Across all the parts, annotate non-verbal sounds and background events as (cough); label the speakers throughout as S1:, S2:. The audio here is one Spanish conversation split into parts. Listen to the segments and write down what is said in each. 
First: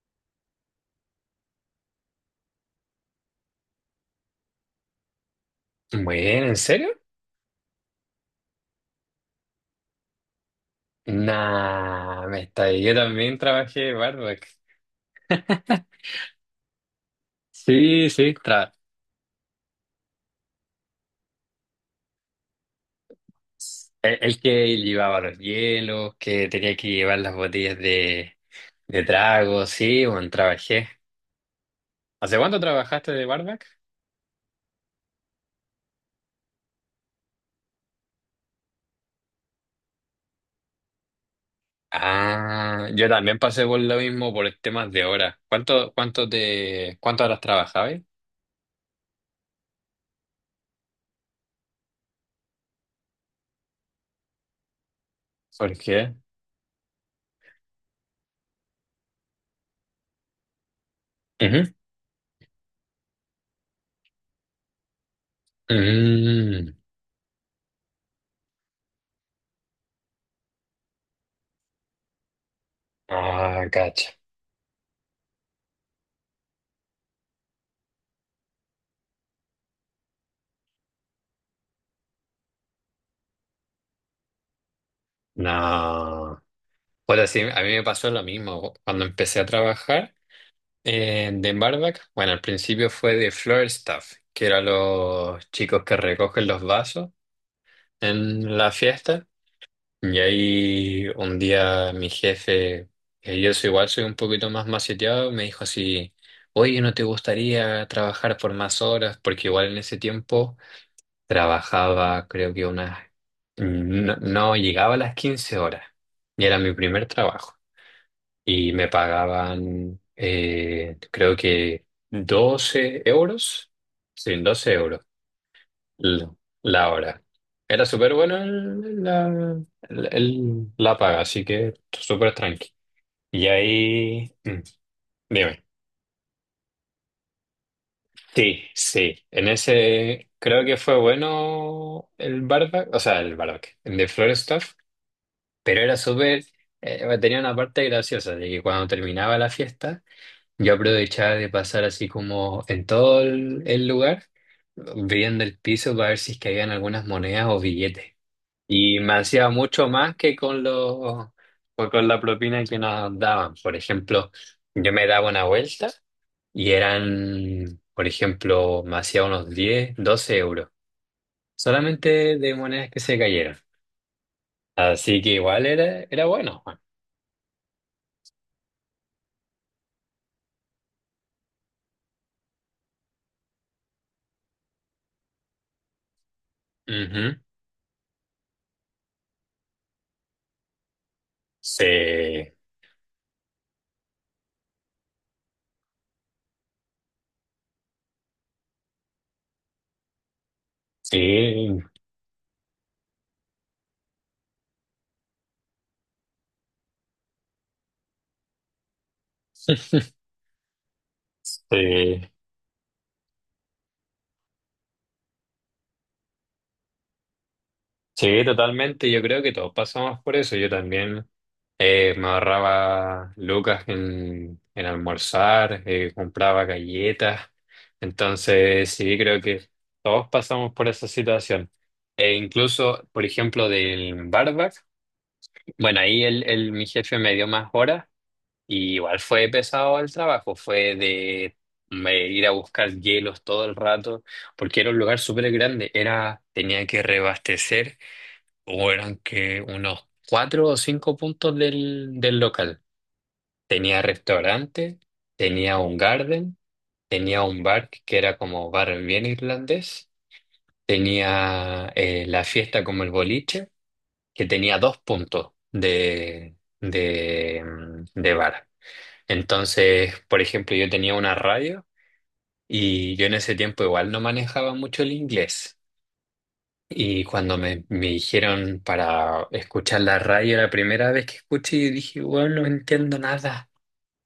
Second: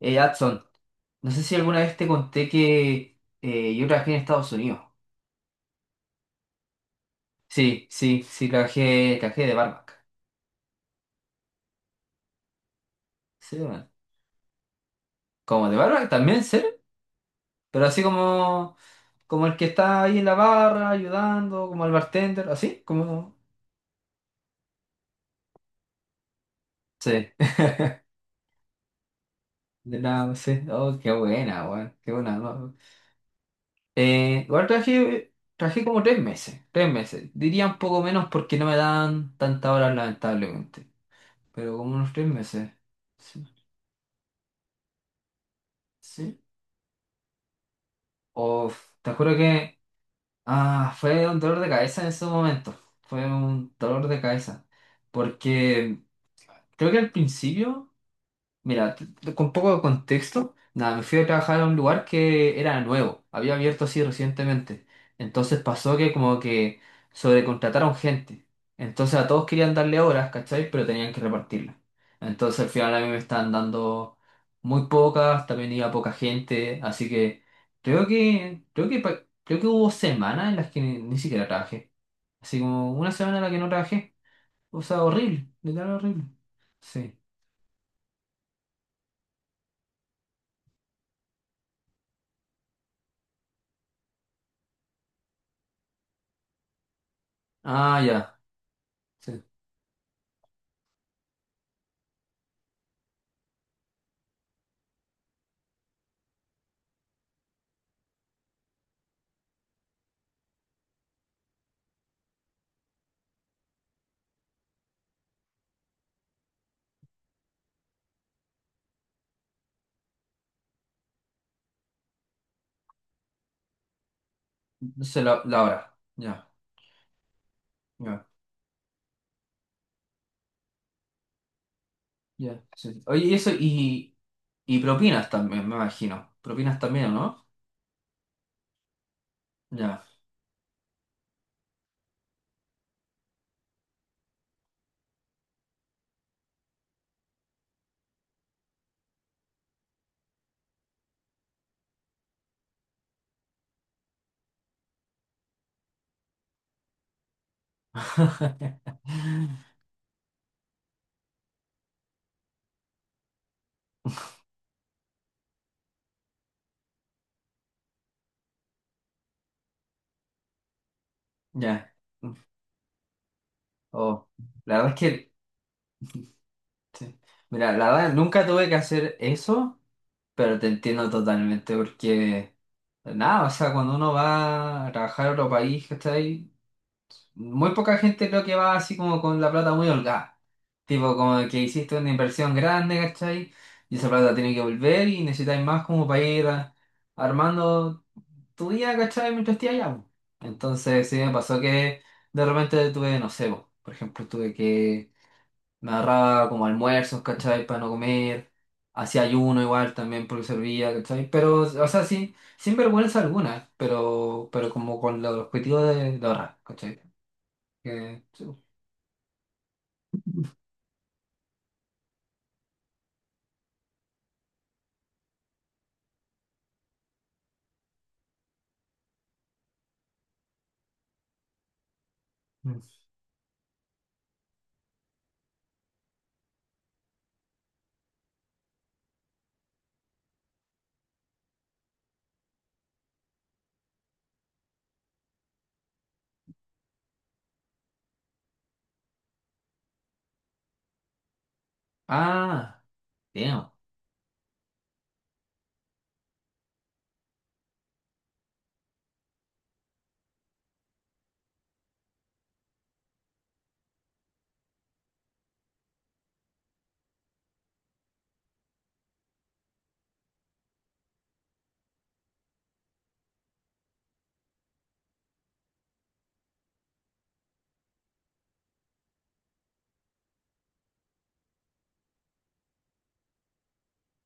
S1: Adson, no sé si alguna vez te conté que yo trabajé en Estados Unidos.
S2: Bueno, ¿en serio?
S1: Sí, sí, sí, trabajé de barback.
S2: Nah, me está ahí. Yo también
S1: Sí, bueno.
S2: trabajé barback.
S1: ¿Como de barback también, sí? Pero así
S2: Sí, sí,
S1: como el que está ahí en la barra ayudando, como el bartender, así, como.
S2: el que llevaba los hielos, que tenía que llevar
S1: Sí,
S2: las
S1: (laughs)
S2: botellas de trago,
S1: de
S2: sí, bueno,
S1: nada, sí.
S2: trabajé.
S1: Oh, qué buena, weón, qué buena.
S2: ¿Hace cuánto
S1: No.
S2: trabajaste de barback?
S1: Igual trabajé como tres meses, tres meses. Diría un poco menos porque no me dan tantas horas, lamentablemente. Pero como unos tres meses.
S2: Ah, yo también
S1: Sí.
S2: pasé por lo mismo por temas de horas. ¿Cuánto, cuánto
S1: Sí.
S2: te, cuántas horas trabajabas?
S1: Uf, te juro que fue un dolor de cabeza en ese momento. Fue un dolor de cabeza.
S2: ¿Por
S1: Porque
S2: qué?
S1: creo que al principio. Mira, con poco de contexto, nada, me fui a trabajar a
S2: Ujú.
S1: un lugar que era nuevo, había abierto así recientemente. Entonces pasó que como
S2: Mm.
S1: que sobrecontrataron gente. Entonces a todos querían darle horas, ¿cachai? Pero tenían que repartirlas. Entonces al final a mí me estaban
S2: Ah, cacha.
S1: dando muy pocas, también iba poca gente, así que creo que hubo semanas en las que ni siquiera trabajé. Así como una semana en la que no trabajé. O sea, horrible, literal horrible.
S2: No.
S1: Sí.
S2: Bueno, sí, a mí me pasó lo mismo cuando empecé a trabajar en de barback. Bueno, al principio fue de floor staff, que eran los chicos que recogen los vasos
S1: Ah, ya.
S2: en la fiesta.
S1: Sí.
S2: Y ahí un día mi jefe, que yo soy igual soy un poquito más maceteado, me dijo así, oye, ¿no te gustaría trabajar por más horas? Porque igual en ese tiempo trabajaba, creo que unas, no, no llegaba a las 15 horas. Y era mi primer trabajo y me pagaban, creo que 12 euros, sí, 12 euros
S1: Se la hora.
S2: l-
S1: Ya,
S2: la hora. Era súper
S1: ya,
S2: bueno la paga, así que súper
S1: ya.
S2: tranqui.
S1: Sí. Oye, y
S2: Y
S1: eso y,
S2: ahí,
S1: y propinas
S2: dime.
S1: también, me imagino. Propinas también, ¿no?
S2: Sí, sí, en
S1: Ya.
S2: ese creo que fue bueno el barback, o sea, el barback, el de Florestaff, pero era súper, tenía una parte graciosa de que cuando terminaba la fiesta, yo aprovechaba de pasar así como en todo el lugar, viendo el piso para ver si es que habían algunas monedas o billetes. Y me hacía
S1: (laughs)
S2: mucho más que con pues con la propina que nos daban. Por ejemplo, yo me daba una vuelta y eran, por ejemplo, me hacía unos 10 12 euros,
S1: Ya.
S2: solamente de monedas que se cayeron.
S1: Oh. La verdad es
S2: Así que
S1: que,
S2: igual era bueno.
S1: sí. Mira, la verdad nunca tuve que hacer eso, pero te entiendo totalmente porque, nada, o sea, cuando uno va a trabajar a otro país, ¿cachai?
S2: Ujú.
S1: Muy poca gente creo que va así como con la plata muy holgada. Tipo, como que hiciste una
S2: Sí,
S1: inversión grande, ¿cachai? Y esa plata tiene que volver y necesitáis más como para ir armando tu día, ¿cachai? Mientras estés allá, po. Entonces, sí me pasó
S2: sí,
S1: que de repente tuve, no sé, po, por ejemplo, tuve que me agarraba como almuerzos, ¿cachai? Para no comer. Hacía ayuno igual también
S2: (laughs)
S1: porque servía, ¿cachai? Pero, o sea,
S2: sí.
S1: sí, sin vergüenza alguna, pero como con el objetivo de ahorrar, ¿cachai?
S2: Sí, totalmente. Yo creo que todos pasamos por eso. Yo también me ahorraba lucas en almorzar, compraba galletas. Entonces, sí, creo que todos pasamos por esa situación. E
S1: Mm.
S2: incluso, por ejemplo, del barback, bueno, ahí mi jefe me dio más horas y igual fue pesado el trabajo. Fue de me ir a buscar hielos todo el rato, porque era un lugar súper grande. Era, tenía que reabastecer o eran que unos cuatro o cinco puntos del
S1: Ah,
S2: local.
S1: damn.
S2: Tenía restaurante, tenía un garden, tenía un bar que era como bar bien irlandés, tenía la fiesta como el boliche, que tenía dos puntos de bar. Entonces, por ejemplo, yo tenía una radio y yo en ese tiempo igual no manejaba mucho el inglés. Y cuando me dijeron para escuchar la radio la primera vez que escuché, dije, bueno, no entiendo nada,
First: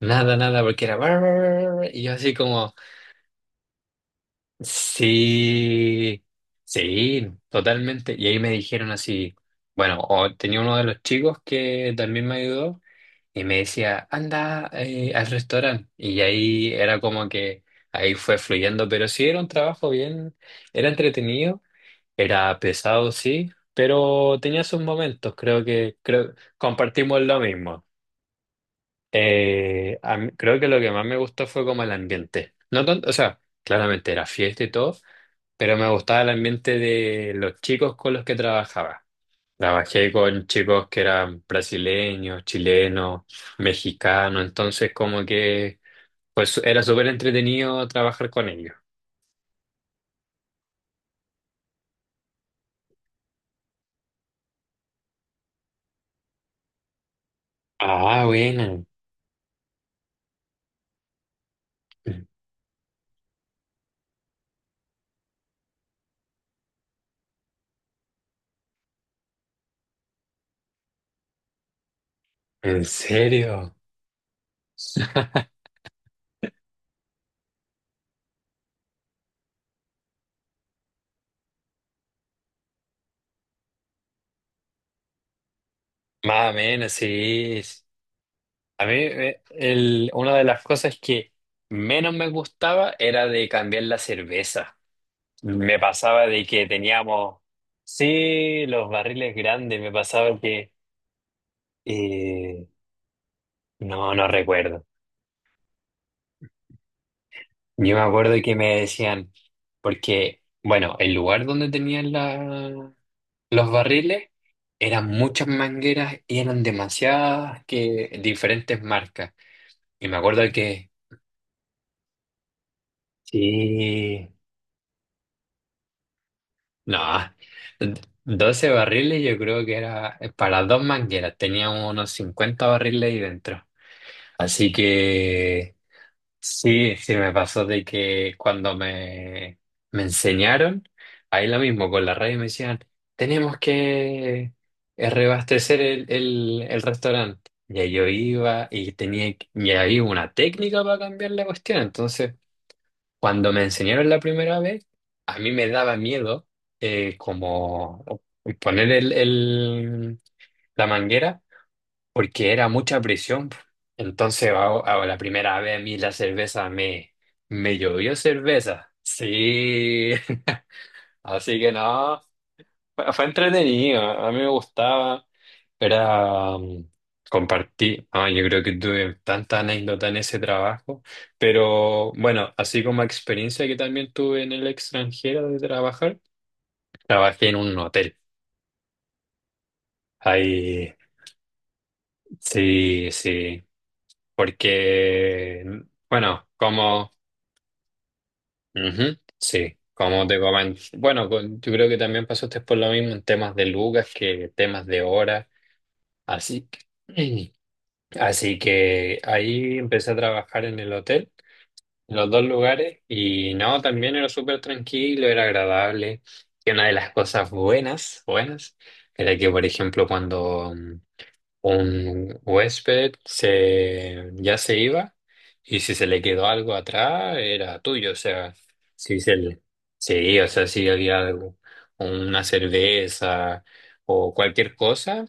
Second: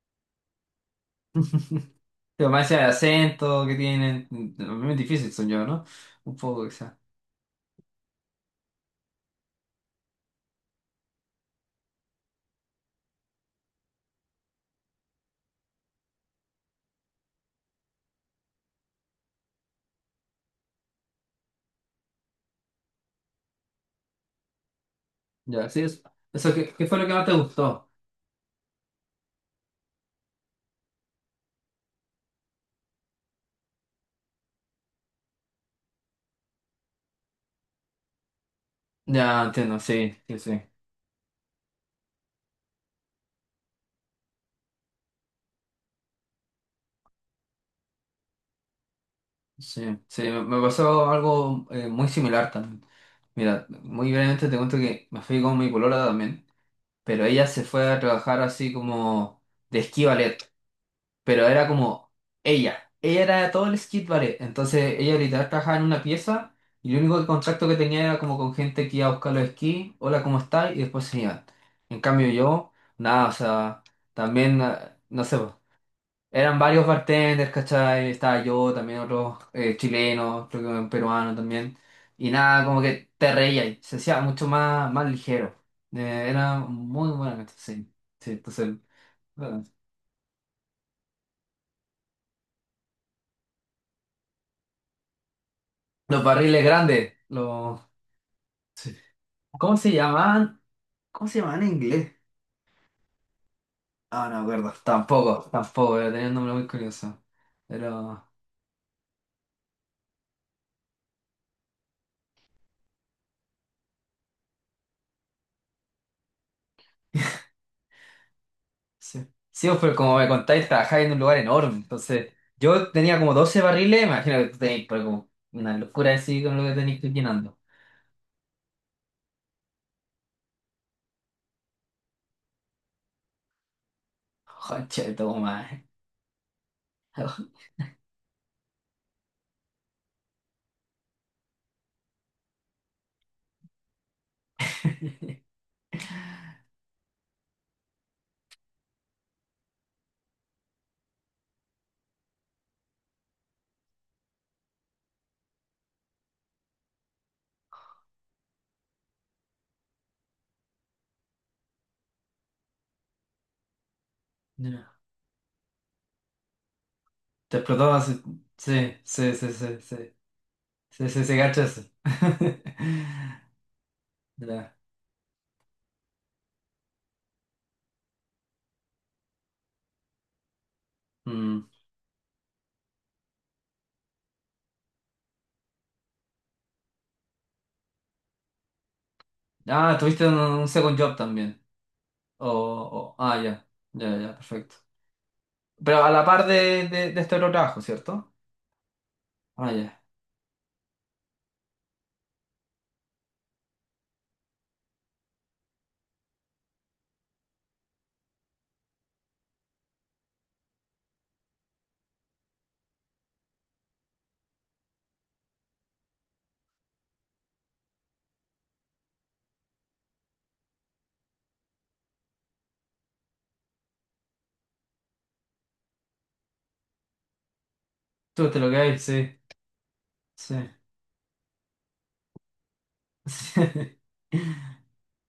S2: nada, nada, porque era, bar, bar, bar, bar, y yo así
S1: Pero más
S2: como,
S1: allá de acento que tienen, es difícil son yo, ¿no?
S2: sí,
S1: Un poco quizá.
S2: sí, totalmente. Y ahí me dijeron así, bueno, o tenía uno de los chicos que también me ayudó y me decía, anda al restaurante. Y ahí era como que ahí fue fluyendo, pero sí era un trabajo bien, era entretenido. Era pesado, sí, pero tenía sus momentos,
S1: Ya, sí, eso, eso ¿qué fue lo que
S2: compartimos
S1: más te
S2: lo mismo.
S1: gustó?
S2: Creo que lo que más me gustó fue como el ambiente. No tanto, o sea, claramente era fiesta y todo, pero me gustaba el ambiente de los chicos con los que trabajaba.
S1: Ya, entiendo,
S2: Trabajé
S1: sí, sí,
S2: con
S1: sí.
S2: chicos que eran brasileños, chilenos, mexicanos, entonces como que pues era súper entretenido trabajar con ellos.
S1: Sí, sí, me pasó algo muy similar también. Mira, muy brevemente te cuento que me fui con mi polola también, pero ella se fue a
S2: Ah,
S1: trabajar así
S2: bueno.
S1: como de esquí ballet. Pero era como ella. Ella era todo el skate ballet. Entonces ella literal trabajaba en una pieza y el único contacto que tenía era como con gente que iba a buscar los esquí, hola, ¿cómo estás? Y después se iban. En cambio yo,
S2: ¿En
S1: nada, o
S2: serio?
S1: sea, también, no sé,
S2: (laughs)
S1: po. Eran varios bartenders, ¿cachai? Estaba yo, también otros chilenos, creo que un peruano también. Y nada, como que te reía y se hacía mucho más ligero.
S2: Más o
S1: Era
S2: menos,
S1: muy buena,
S2: sí.
S1: sí. Sí, entonces,
S2: A mí
S1: bueno,
S2: una de las cosas que menos me gustaba era de cambiar la cerveza. Me
S1: los
S2: pasaba de
S1: barriles
S2: que
S1: grandes,
S2: teníamos,
S1: los,
S2: sí, los
S1: sí.
S2: barriles
S1: ¿Cómo
S2: grandes,
S1: se
S2: me pasaba
S1: llamaban?
S2: que,
S1: ¿Cómo se llamaban en inglés?
S2: eh, no, no
S1: Ah, no me acuerdo.
S2: recuerdo.
S1: Tampoco, tampoco, pero tenía un nombre muy curioso.
S2: Yo me
S1: Pero,
S2: acuerdo que me decían, porque, bueno, el lugar donde tenían los barriles eran muchas mangueras y eran demasiadas que diferentes
S1: sí.
S2: marcas.
S1: Sí, pues, pero
S2: Y me
S1: como me
S2: acuerdo
S1: contáis,
S2: que.
S1: trabajáis en un lugar enorme. Entonces, yo tenía como 12 barriles,
S2: Sí.
S1: imagino que tú tenéis pero como una locura así con lo que tenéis que ir
S2: No,
S1: llenando.
S2: 12 barriles yo creo que era para dos mangueras, teníamos unos 50 barriles ahí dentro. Así
S1: Joche, toma.
S2: que sí, sí me pasó
S1: (laughs)
S2: de que cuando me enseñaron, ahí lo mismo, con la radio me decían, tenemos que rebastecer el restaurante. Y ahí yo iba y tenía, y había una técnica para cambiar la cuestión, entonces. Cuando me enseñaron la primera vez, a mí me daba miedo como poner la manguera porque era mucha presión. Entonces, a,
S1: Ya.
S2: a la primera vez a mí la cerveza me,
S1: Te
S2: me
S1: explotó
S2: llovió
S1: así.
S2: cerveza.
S1: Sí, sí, sí, sí,
S2: Sí,
S1: sí. Sí,
S2: (laughs)
S1: sí, sí,
S2: así
S1: cacho
S2: que
S1: eso.
S2: no,
S1: (laughs)
S2: fue entretenido, a mí me
S1: Ya.
S2: gustaba. Era compartí, yo creo que tuve tanta anécdota en ese trabajo,
S1: Mm.
S2: pero bueno, así como experiencia que también tuve en el extranjero de trabajar, trabajé en un hotel.
S1: Ah, tuviste un second
S2: Ahí,
S1: job también.
S2: sí, sí,
S1: Ya, ya, ya, perfecto.
S2: porque,
S1: Pero a la par
S2: bueno,
S1: de, de,
S2: como,
S1: de este otro trabajo, ¿cierto?
S2: ujú,
S1: Ah,
S2: sí,
S1: ya.
S2: como te comenté, bueno, yo creo que también pasaste por lo mismo en temas de lucas que temas de horas, así que, (clears throat) así que ahí empecé a trabajar en el hotel. Los dos lugares y no, también era súper tranquilo, era agradable. Y una de las cosas buenas, buenas, era que, por ejemplo, cuando un huésped ya se iba y si se le quedó algo atrás, era tuyo, o
S1: Tú
S2: sea,
S1: te lo que
S2: si se
S1: sí,
S2: le- sí, o
S1: sí.
S2: sea, si había algo, una cerveza
S1: (laughs)
S2: o cualquier cosa,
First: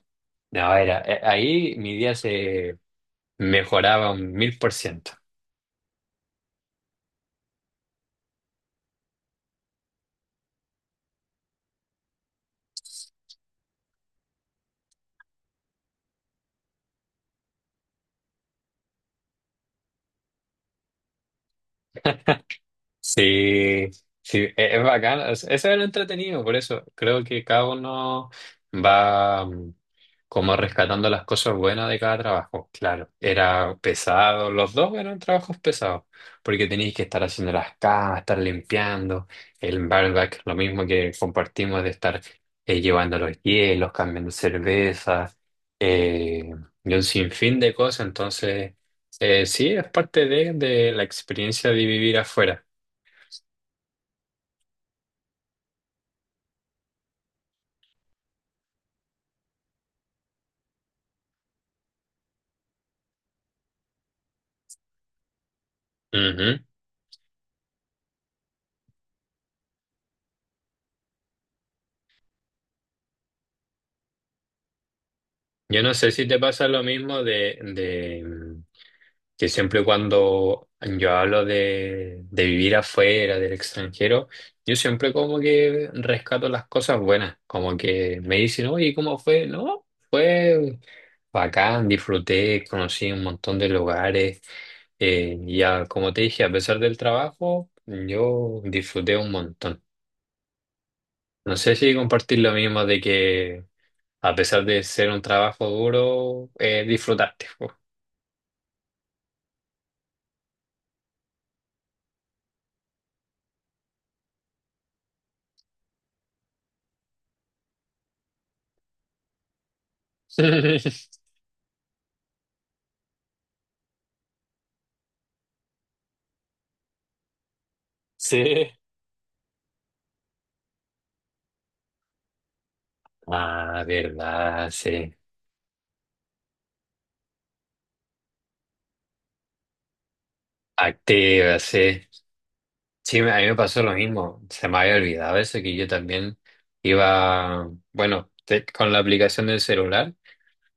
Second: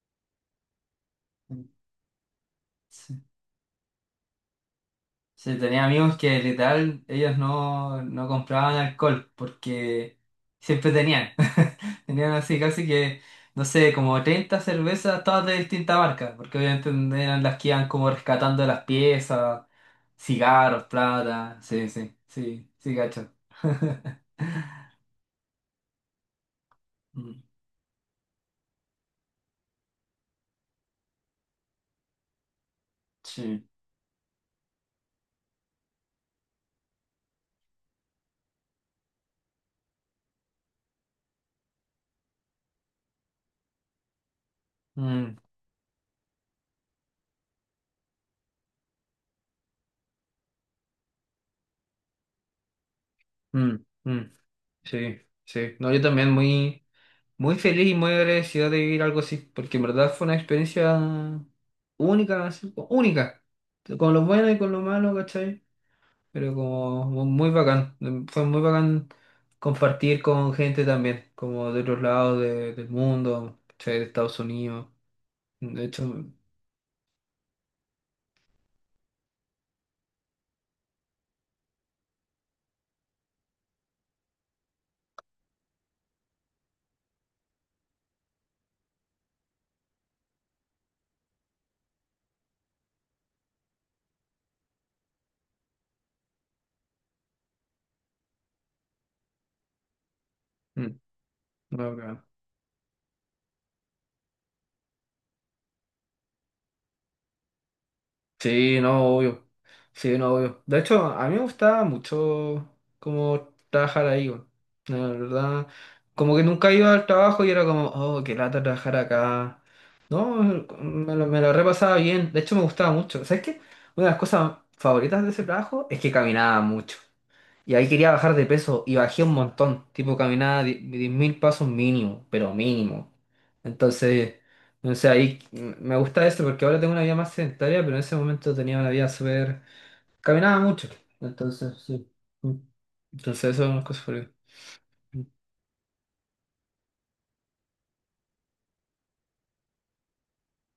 S2: no, ahí mi día se
S1: Sí.
S2: mejoraba 1000%.
S1: Sí, tenía amigos que literal ellos no compraban alcohol porque siempre tenían. (laughs) Tenían así casi que, no sé, como 30 cervezas, todas de distinta marca, porque obviamente eran las que iban como rescatando de las piezas, cigarros, plata, sí, sí, sí, sí, cacho.
S2: Sí,
S1: (laughs)
S2: sí, es bacán. Eso es lo entretenido, por eso creo
S1: Mm.
S2: que cada uno va como rescatando las cosas buenas de cada trabajo. Claro,
S1: Sí,
S2: era pesado, los dos eran trabajos pesados, porque tenéis que estar haciendo las camas, estar limpiando, el barback, lo mismo que compartimos de estar llevando los hielos, cambiando
S1: mm,
S2: cervezas, eh, y un sinfín de cosas. Entonces, sí, es parte de la experiencia de vivir afuera.
S1: mm, mm, sí, sí. No, yo también muy, muy feliz y muy agradecido de vivir algo así, porque en verdad fue una experiencia única, así, única, con lo bueno y con lo malo, ¿cachai?
S2: Ujú.
S1: Pero como muy bacán, fue muy bacán compartir con gente también, como de otros lados del mundo, ¿cachai? De Estados Unidos,
S2: Yo
S1: de
S2: no
S1: hecho,
S2: sé si te pasa lo mismo que siempre cuando yo hablo de vivir afuera, del extranjero, yo siempre como que rescato las cosas buenas, como que me dicen, oye, ¿cómo fue? No, fue bacán, disfruté, conocí un montón de lugares, ya como te dije, a pesar del trabajo, yo disfruté un montón.
S1: mm,
S2: No sé
S1: muy
S2: si
S1: bacán.
S2: compartir lo mismo de que a pesar de ser un trabajo duro, disfrutaste. Po.
S1: Sí, no, obvio. Sí, no, obvio. De hecho, a mí me gustaba mucho cómo trabajar ahí, weón. La verdad, como que nunca iba al trabajo y era como, oh, qué lata trabajar acá. No, me
S2: (laughs)
S1: lo, me lo repasaba bien. De hecho, me gustaba mucho. ¿Sabes qué? Una de las cosas favoritas de ese trabajo es que caminaba mucho. Y ahí quería bajar de
S2: Sí.
S1: peso y bajé un montón, tipo caminaba 10.000 pasos mínimo, pero mínimo.
S2: Ah,
S1: Entonces,
S2: verdad,
S1: no sé,
S2: sí.
S1: ahí me gusta eso porque ahora tengo una vida más sedentaria, pero en ese momento tenía una vida súper. Caminaba mucho,
S2: Activa,
S1: entonces,
S2: sí.
S1: sí. Mm.
S2: Sí, a
S1: Entonces,
S2: mí me
S1: eso es una
S2: pasó lo
S1: cosa por.
S2: mismo. Se me había olvidado eso, que yo también iba, bueno, con la aplicación del celular,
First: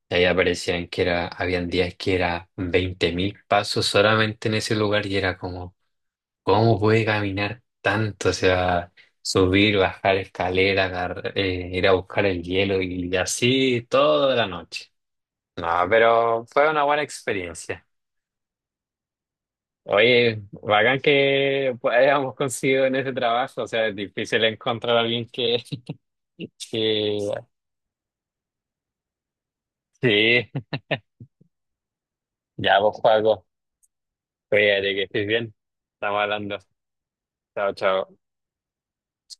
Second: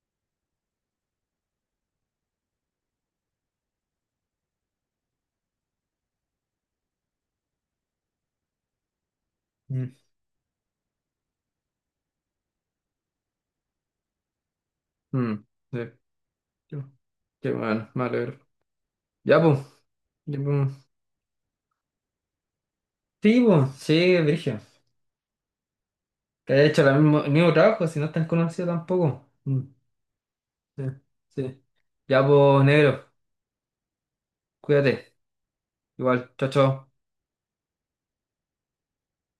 S2: y ahí aparecían que era, habían días que era 20.000 pasos solamente en ese lugar y era como. ¿Cómo puede caminar tanto? O sea, subir,
S1: Mm.
S2: bajar escalera, ir a buscar el hielo y así toda la noche.
S1: Mm, mm.
S2: No,
S1: Sí.
S2: pero fue
S1: Qué
S2: una
S1: bueno.
S2: buena
S1: Qué
S2: experiencia.
S1: bueno, me alegro. Ya, pues. Ya,
S2: Oye,
S1: pues.
S2: bacán que pues, hayamos conseguido en ese
S1: Sí,
S2: trabajo. O
S1: pues,
S2: sea,
S1: sí,
S2: es difícil
S1: Virgil.
S2: encontrar a alguien
S1: Que
S2: (laughs)
S1: haya hecho el
S2: que...
S1: mismo trabajo, si no es tan conocido tampoco. Mm,
S2: Sí,
S1: sí, sí. Ya, pues,
S2: ya vos,
S1: negro.
S2: Juaco. Cuídate que
S1: Cuídate.
S2: estés bien. Estamos
S1: Igual. Chao,
S2: hablando.
S1: chao.
S2: Chao, chao.